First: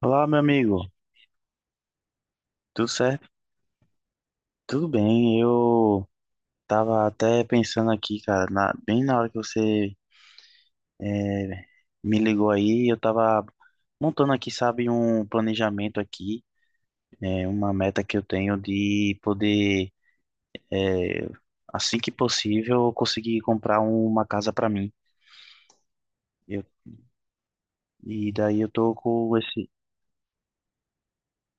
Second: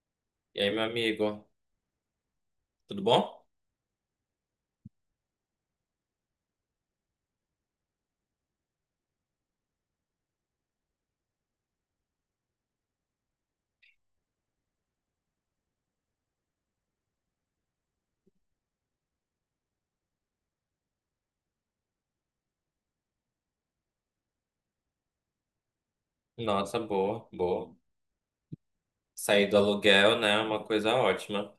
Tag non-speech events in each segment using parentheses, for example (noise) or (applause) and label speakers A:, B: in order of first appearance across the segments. A: Olá, meu
B: E aí,
A: amigo.
B: meu amigo,
A: Tudo
B: tudo
A: certo?
B: bom?
A: Tudo bem. Eu tava até pensando aqui, cara, bem na hora que você eh, me ligou aí, eu tava montando aqui, sabe, um planejamento aqui, uma meta que eu tenho de poder, eh, assim que possível, conseguir comprar uma casa para mim. Eu-
B: Nossa, boa, boa.
A: e daí eu tô com
B: Sair do
A: esse.
B: aluguel, né, é uma coisa ótima.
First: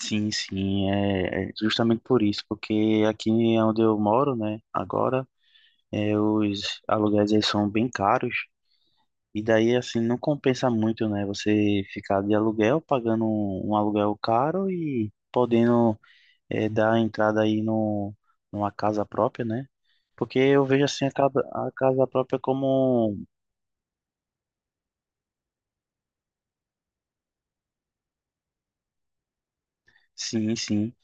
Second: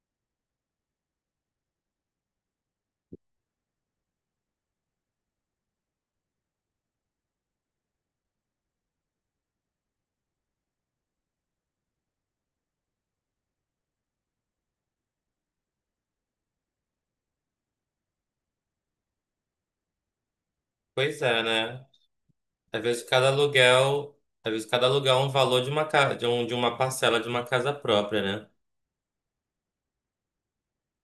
A: Sim, sim, é justamente por isso, porque aqui é onde eu moro, né, agora. É, os aluguéis eles são bem caros e daí assim não compensa muito, né? Você ficar de aluguel pagando um aluguel caro e podendo é, dar entrada aí no, numa casa própria, né? Porque eu vejo assim
B: Pois é,
A: a
B: né?
A: casa própria
B: Às vezes
A: como
B: cada aluguel, às vezes cada aluguel é um valor de de de uma parcela de uma casa própria, né?
A: sim, sim.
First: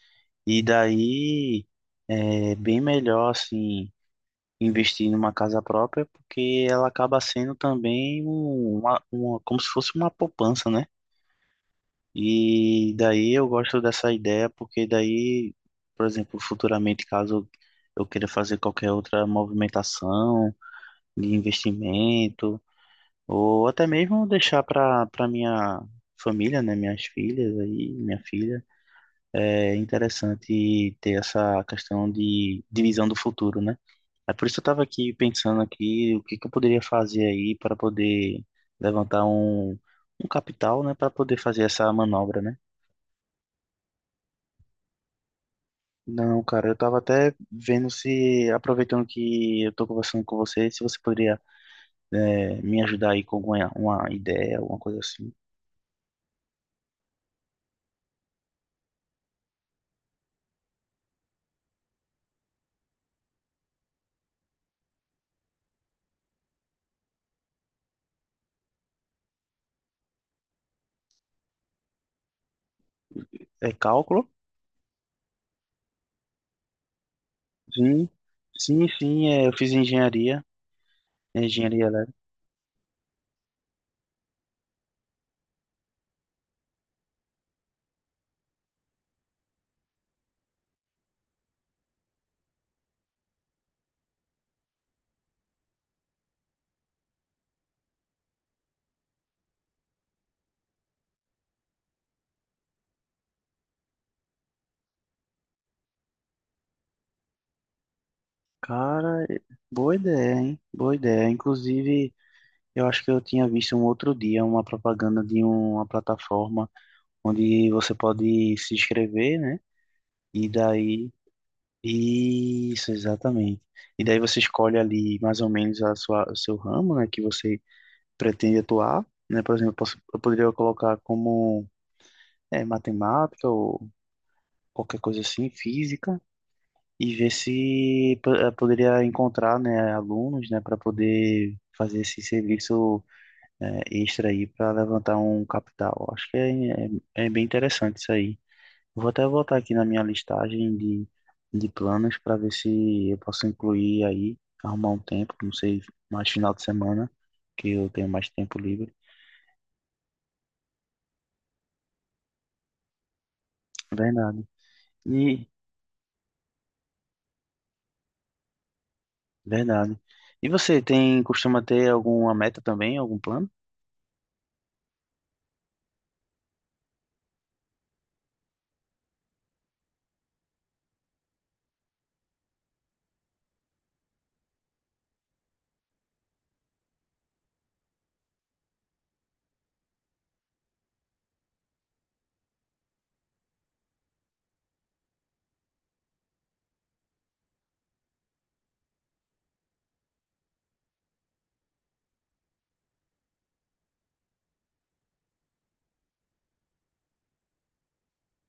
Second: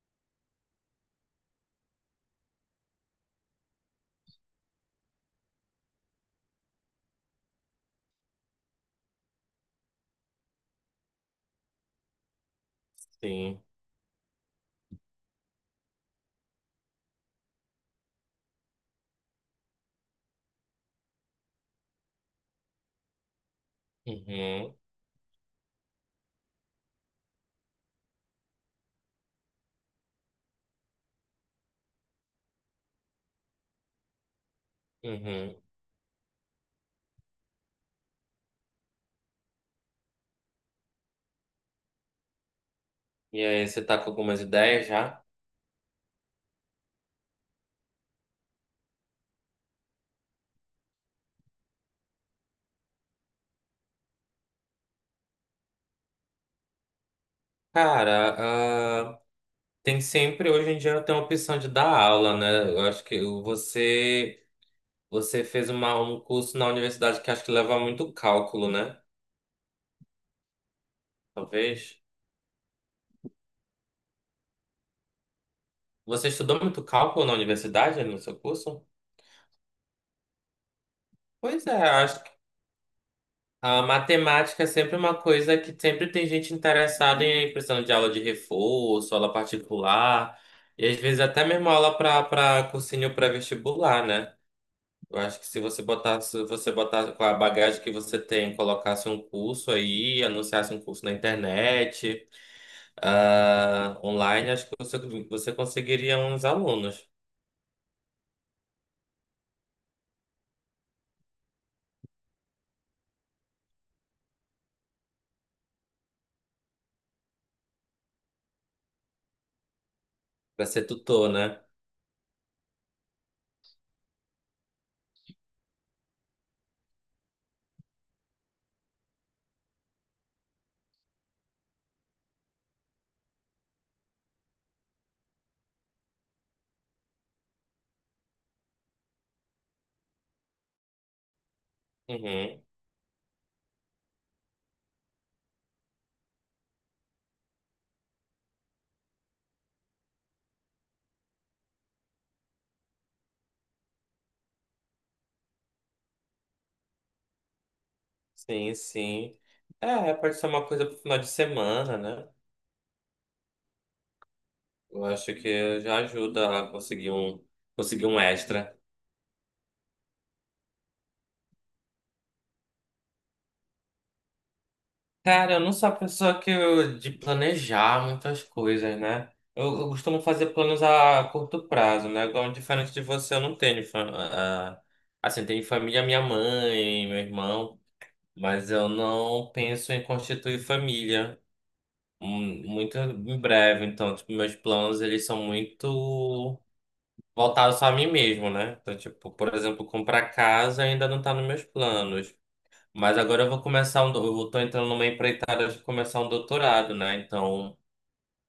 A: E daí é bem melhor assim investir numa casa própria porque ela acaba sendo também uma como se fosse uma poupança, né? E daí eu
B: Sim.
A: gosto dessa ideia porque daí, por exemplo, futuramente, caso eu queira fazer qualquer outra movimentação de investimento, ou até mesmo deixar
B: Uhum,
A: para minha família, né, minhas filhas aí, minha filha, é interessante ter essa questão de divisão do futuro, né? É por isso que eu estava aqui
B: uhum.
A: pensando aqui o que que eu poderia fazer aí para poder levantar um capital, né, para poder fazer essa manobra, né?
B: E aí, você tá com algumas ideias já?
A: Não, cara, eu tava até vendo se, aproveitando que eu tô conversando com você, se você poderia me ajudar aí com alguma uma ideia, alguma coisa assim.
B: Cara, ah, tem sempre, hoje em dia tem a opção de dar aula, né? Eu acho que você, você fez um curso na universidade que acho que leva muito cálculo, né? Talvez.
A: É cálculo?
B: Você estudou muito cálculo na universidade,
A: Sim,
B: no seu curso?
A: sim, sim. É, eu fiz engenharia,
B: Pois é,
A: engenharia elétrica.
B: acho que a matemática é sempre uma coisa que sempre tem gente interessada em precisando de aula de reforço, aula particular, e às vezes até mesmo aula para cursinho pré-vestibular, né? Eu acho que se você botasse, se você botasse com a bagagem que você tem, colocasse um curso aí, anunciasse um curso na internet, ah, online, acho que você, você conseguiria uns alunos
A: Cara, eh, boa ideia, hein? Boa ideia. Inclusive, eu acho que eu tinha visto um outro dia uma propaganda de uma plataforma onde você pode se inscrever, né? E
B: para ser
A: daí
B: tutor, né?
A: isso, exatamente. E daí você escolhe ali mais ou menos o seu ramo, né, que você pretende atuar, né? Por exemplo, eu, posso, eu poderia colocar como é, matemática ou qualquer coisa assim, física, e ver se poderia encontrar, né, alunos, né, para poder fazer esse
B: Uhum.
A: serviço extra aí para levantar um capital. Acho que é bem interessante isso aí. Vou até voltar aqui na minha listagem de planos para ver se eu posso incluir aí, arrumar um tempo, não sei, mais final de semana, que eu tenho mais tempo
B: Sim,
A: livre.
B: sim. É, pode ser uma coisa pro final de semana, né?
A: Verdade.
B: Eu acho
A: E,
B: que já ajuda a conseguir conseguir um extra.
A: verdade. E você tem, costuma ter alguma meta também, algum plano?
B: Cara, eu não sou a pessoa que de planejar muitas coisas, né? Eu costumo fazer planos a curto prazo, né? Igual, diferente de você, eu não tenho. Assim, tenho família, minha mãe, meu irmão, mas eu não penso em constituir família muito em breve. Então, tipo, meus planos, eles são muito. Voltado só a mim mesmo, né? Então, tipo, por exemplo, comprar casa ainda não tá nos meus planos. Mas agora eu vou começar eu tô entrando numa empreitada de começar um doutorado, né? Então,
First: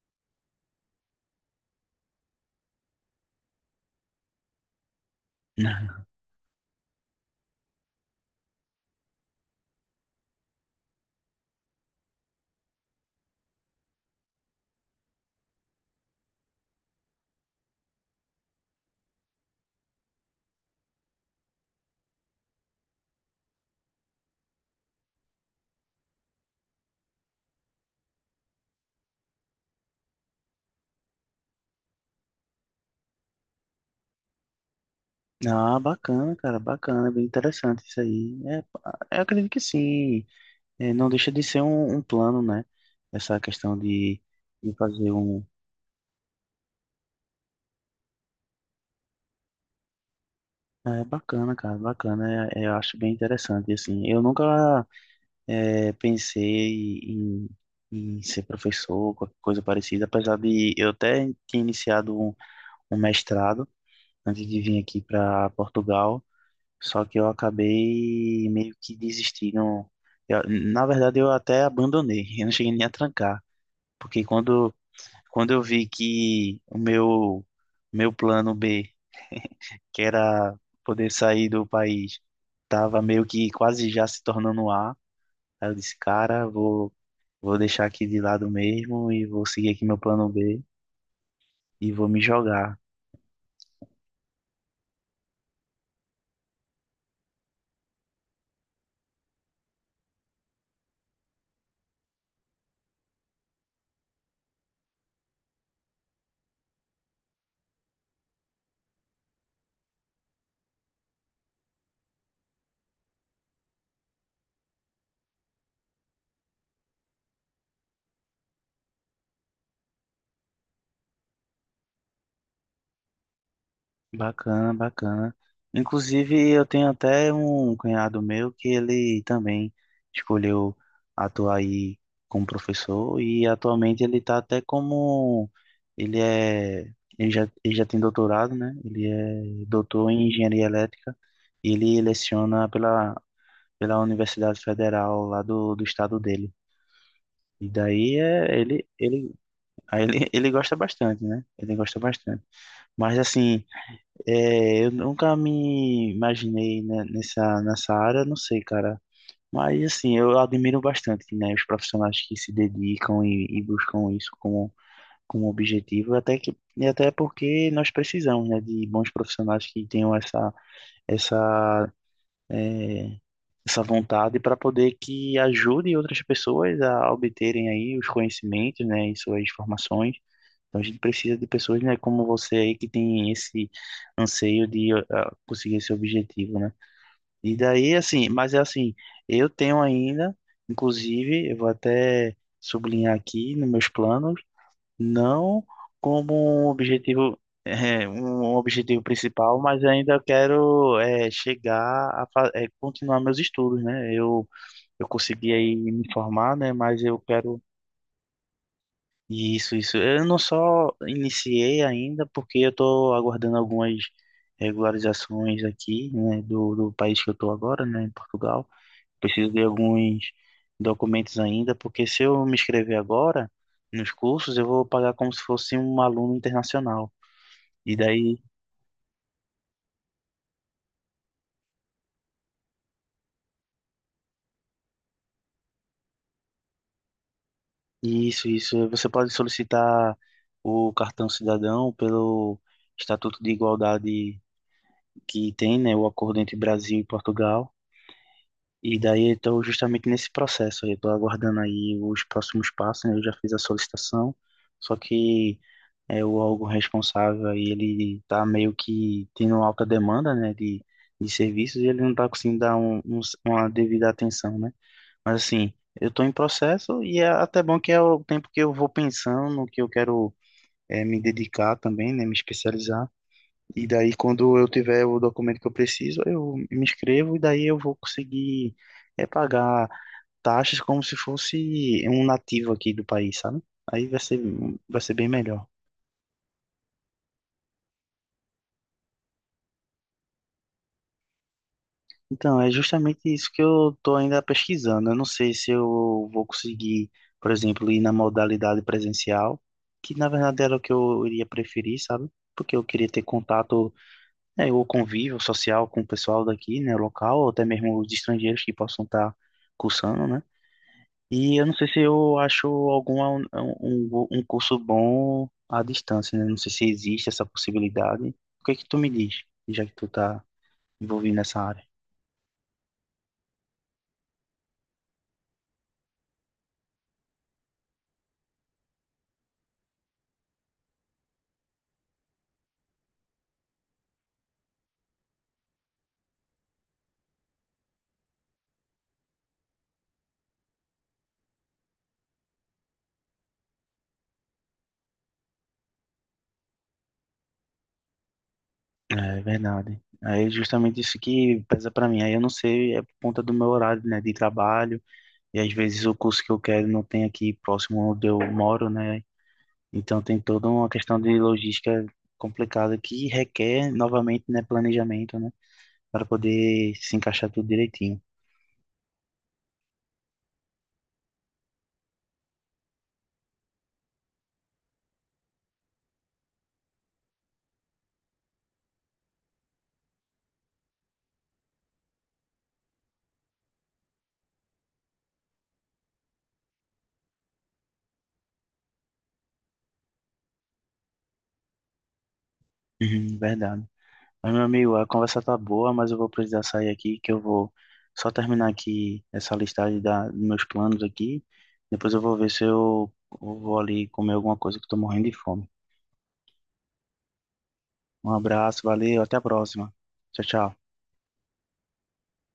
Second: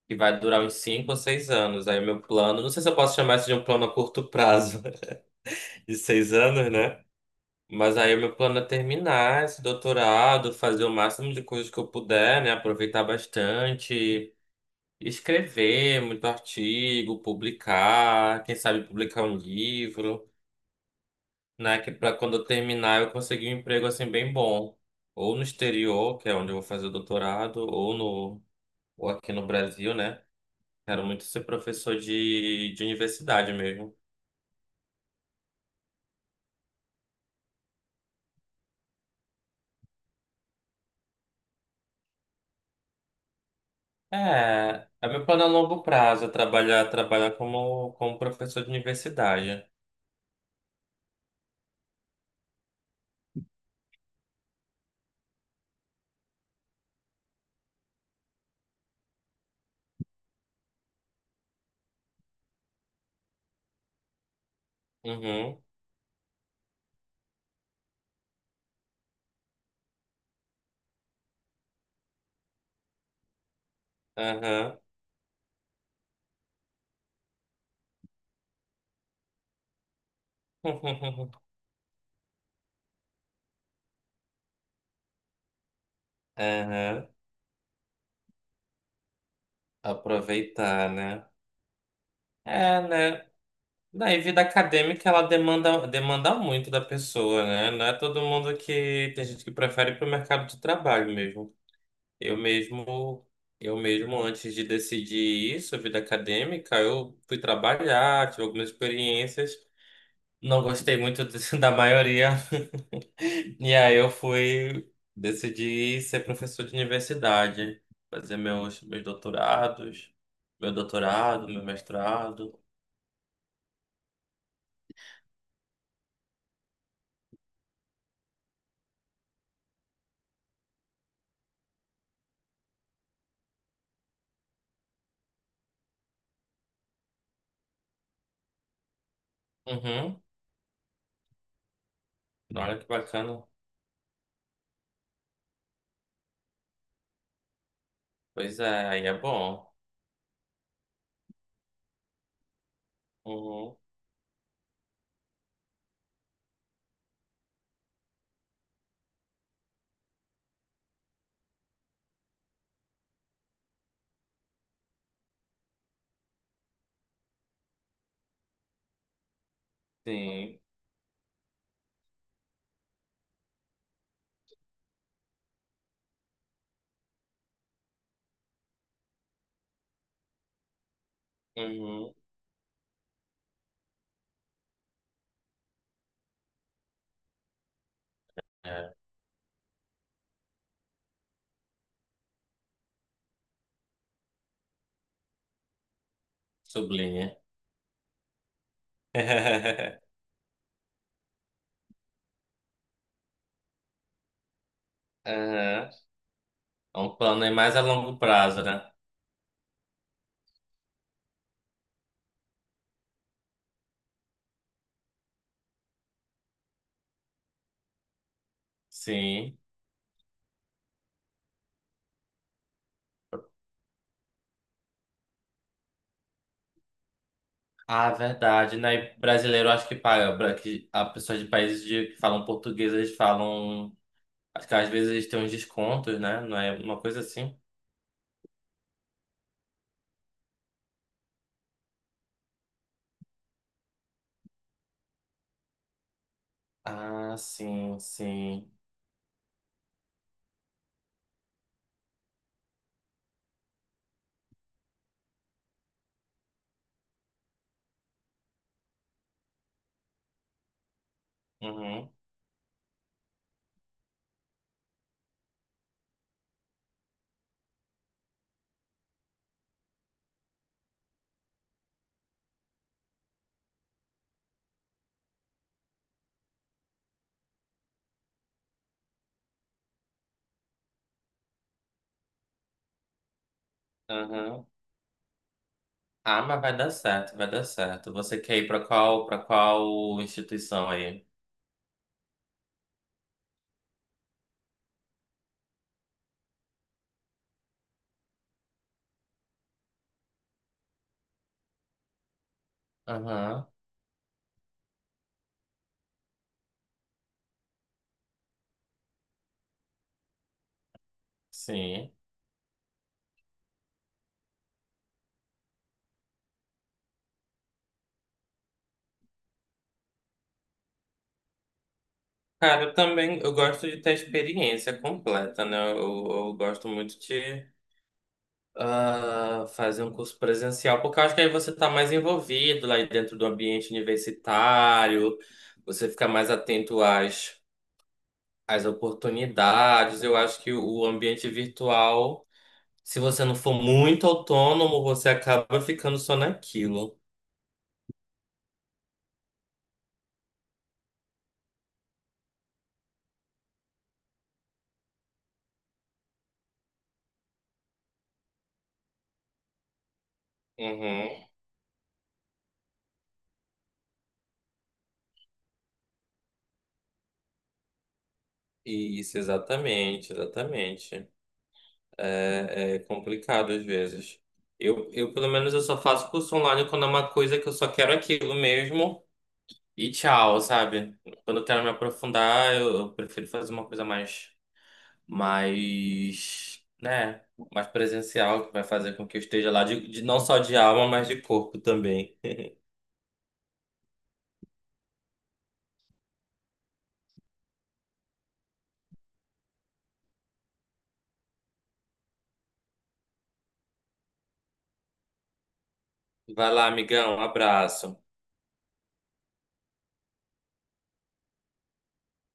B: que vai durar uns cinco ou seis anos. Aí o meu plano, não sei se eu posso chamar isso de um plano a curto prazo, (laughs) de
A: (laughs)
B: seis anos, né? Mas aí o meu plano é terminar esse doutorado, fazer o máximo de coisas que eu puder, né? Aproveitar bastante, escrever muito artigo, publicar, quem sabe publicar um livro, né? Que para quando eu terminar eu conseguir um emprego assim bem bom, ou no exterior, que é onde eu vou fazer o doutorado, ou aqui no Brasil, né? Quero muito ser professor de universidade mesmo.
A: Ah, bacana, cara, bacana, bem interessante isso aí. É, pá, eu acredito que sim. É, não deixa de ser um plano, né? Essa questão de
B: É, é
A: fazer
B: meu
A: um,
B: plano a longo prazo, é trabalhar como professor de universidade.
A: é bacana, cara, bacana. É, eu acho bem interessante, assim. Eu nunca é, pensei em ser professor, qualquer coisa parecida, apesar de eu até ter iniciado um mestrado antes de vir aqui para
B: Uhum,
A: Portugal, só que eu acabei meio que desistindo. Na verdade, eu até abandonei, (laughs) eu não cheguei nem a trancar, porque
B: aham,
A: quando eu vi que meu plano B que era poder sair do país, tava meio que quase já se tornando um A. Aí eu disse,
B: (laughs)
A: cara,
B: aham.
A: vou deixar aqui de lado mesmo e vou seguir aqui meu plano B
B: Aproveitar, né?
A: e vou me jogar.
B: É, né? Daí, vida acadêmica, ela demanda muito da pessoa, né? Não é todo mundo que... Tem gente que prefere ir para o mercado de trabalho mesmo. Eu mesmo, eu mesmo, antes de decidir isso, vida acadêmica, eu fui trabalhar, tive algumas experiências. Não gostei muito de- (laughs) da maioria. E aí eu fui... Decidi ser professor de universidade. Fazer meus doutorados. Meu doutorado, meu mestrado.
A: Bacana, bacana. Inclusive, eu tenho até um cunhado meu que ele também escolheu atuar aí como professor e atualmente ele tá até como ele é ele já tem doutorado, né? Ele é doutor
B: Uhum.
A: em engenharia elétrica e ele leciona
B: Olha que
A: pela,
B: bacana.
A: pela Universidade Federal lá do, do estado dele. E daí é,
B: Pois é, aí é
A: ele,
B: bom.
A: aí ele, (laughs) ele gosta bastante, né? Ele gosta bastante. Mas assim,
B: Uhum,
A: é, eu nunca me imaginei né, nessa área, não sei, cara. Mas assim, eu admiro bastante, né, os profissionais que se dedicam e buscam isso como, como objetivo, até que, e até porque nós precisamos, né, de bons profissionais que tenham essa,
B: sim.
A: essa, é, essa vontade para poder que ajude outras pessoas a obterem aí os conhecimentos, né, e suas formações. Então a gente precisa de pessoas, né,
B: Uhum,
A: como você aí que tem esse anseio de ah, conseguir esse objetivo, né? E daí assim, mas é
B: é,
A: assim, eu tenho ainda, inclusive, eu vou até sublinhar aqui nos meus planos, não como um
B: sublinha.
A: objetivo é, um objetivo principal, mas
B: (laughs)
A: ainda eu quero é, chegar a continuar meus estudos, né? Eu consegui aí
B: Aham.
A: me formar, né?
B: É
A: Mas
B: um
A: eu
B: plano aí
A: quero
B: mais a longo prazo, né?
A: isso, isso. Eu não só iniciei ainda, porque eu estou aguardando algumas regularizações aqui, né? Do país que eu estou agora, né? Em Portugal. Preciso
B: Sim.
A: de alguns documentos ainda, porque se eu me inscrever agora nos cursos, eu vou pagar como se fosse um aluno internacional. E
B: Ah, é
A: daí,
B: verdade, né? E brasileiro acho que paga. Que a pessoas de países que falam português, eles falam. Acho que às vezes eles têm uns descontos, né? Não é uma coisa assim.
A: isso, isso. Você pode solicitar o cartão cidadão pelo Estatuto de Igualdade que tem, né, o acordo entre Brasil e
B: Ah,
A: Portugal.
B: sim, sim.
A: E daí eu estou justamente nesse processo. Eu estou aguardando aí os próximos passos, né? Eu já fiz a solicitação, só que é, o órgão responsável aí, ele está meio que tendo alta demanda, né, de serviços e ele não
B: Uhum,
A: está conseguindo dar uma devida atenção, né? Mas assim, eu estou em processo e é até bom que é o tempo que eu vou pensando no que eu quero é, me dedicar também, né, me especializar. E daí, quando eu tiver o documento que eu preciso, eu me inscrevo e daí eu vou conseguir é, pagar taxas como se fosse um nativo aqui do país, sabe? Aí
B: uhum.
A: vai ser bem melhor.
B: Ah, mas vai dar certo, vai dar certo. Você quer ir pra qual, para qual instituição aí?
A: Então, é justamente isso que eu estou ainda pesquisando. Eu não sei se eu vou conseguir, por exemplo, ir na modalidade presencial, que na verdade era o que eu iria preferir, sabe? Porque eu queria ter
B: Aham.
A: contato, né, ou convívio social com o pessoal daqui, né, local, ou até mesmo os estrangeiros que possam estar cursando, né? E eu não sei se
B: Sim.
A: eu acho um curso bom à distância, né? Não sei se existe essa possibilidade. O que é que tu me diz, já que tu tá envolvido nessa área?
B: Cara, eu também eu gosto de ter a experiência completa, né? Eu gosto muito de fazer um curso presencial, porque eu acho que aí você está mais envolvido lá dentro do ambiente universitário, você fica mais atento às oportunidades. Eu acho que o ambiente virtual, se você não for muito autônomo, você acaba ficando só naquilo.
A: É verdade. Aí é justamente isso que pesa pra mim. Aí eu não sei, é por conta do meu horário, né, de trabalho, e às vezes o curso que eu quero não tem aqui próximo onde eu moro, né? Então tem toda uma questão
B: Uhum.
A: de logística complicada que requer novamente, né, planejamento, né, para poder se encaixar tudo direitinho.
B: Isso, exatamente, exatamente. É é complicado às vezes. Pelo menos, eu só faço curso online quando é uma coisa que eu só quero aquilo mesmo e tchau, sabe? Quando eu quero me aprofundar, eu prefiro fazer uma coisa mais, mais, né, mais presencial, que vai fazer com que eu esteja lá, não só de alma, mas de corpo também.
A: Uhum, verdade. Mas, meu amigo, a conversa tá boa, mas eu vou precisar sair aqui, que eu vou só terminar aqui essa listagem da, dos meus planos aqui. Depois eu vou ver se eu vou ali comer alguma coisa que eu tô morrendo de fome.
B: Vai lá, amigão, um abraço.
A: Um abraço, valeu, até a próxima. Tchau, tchau.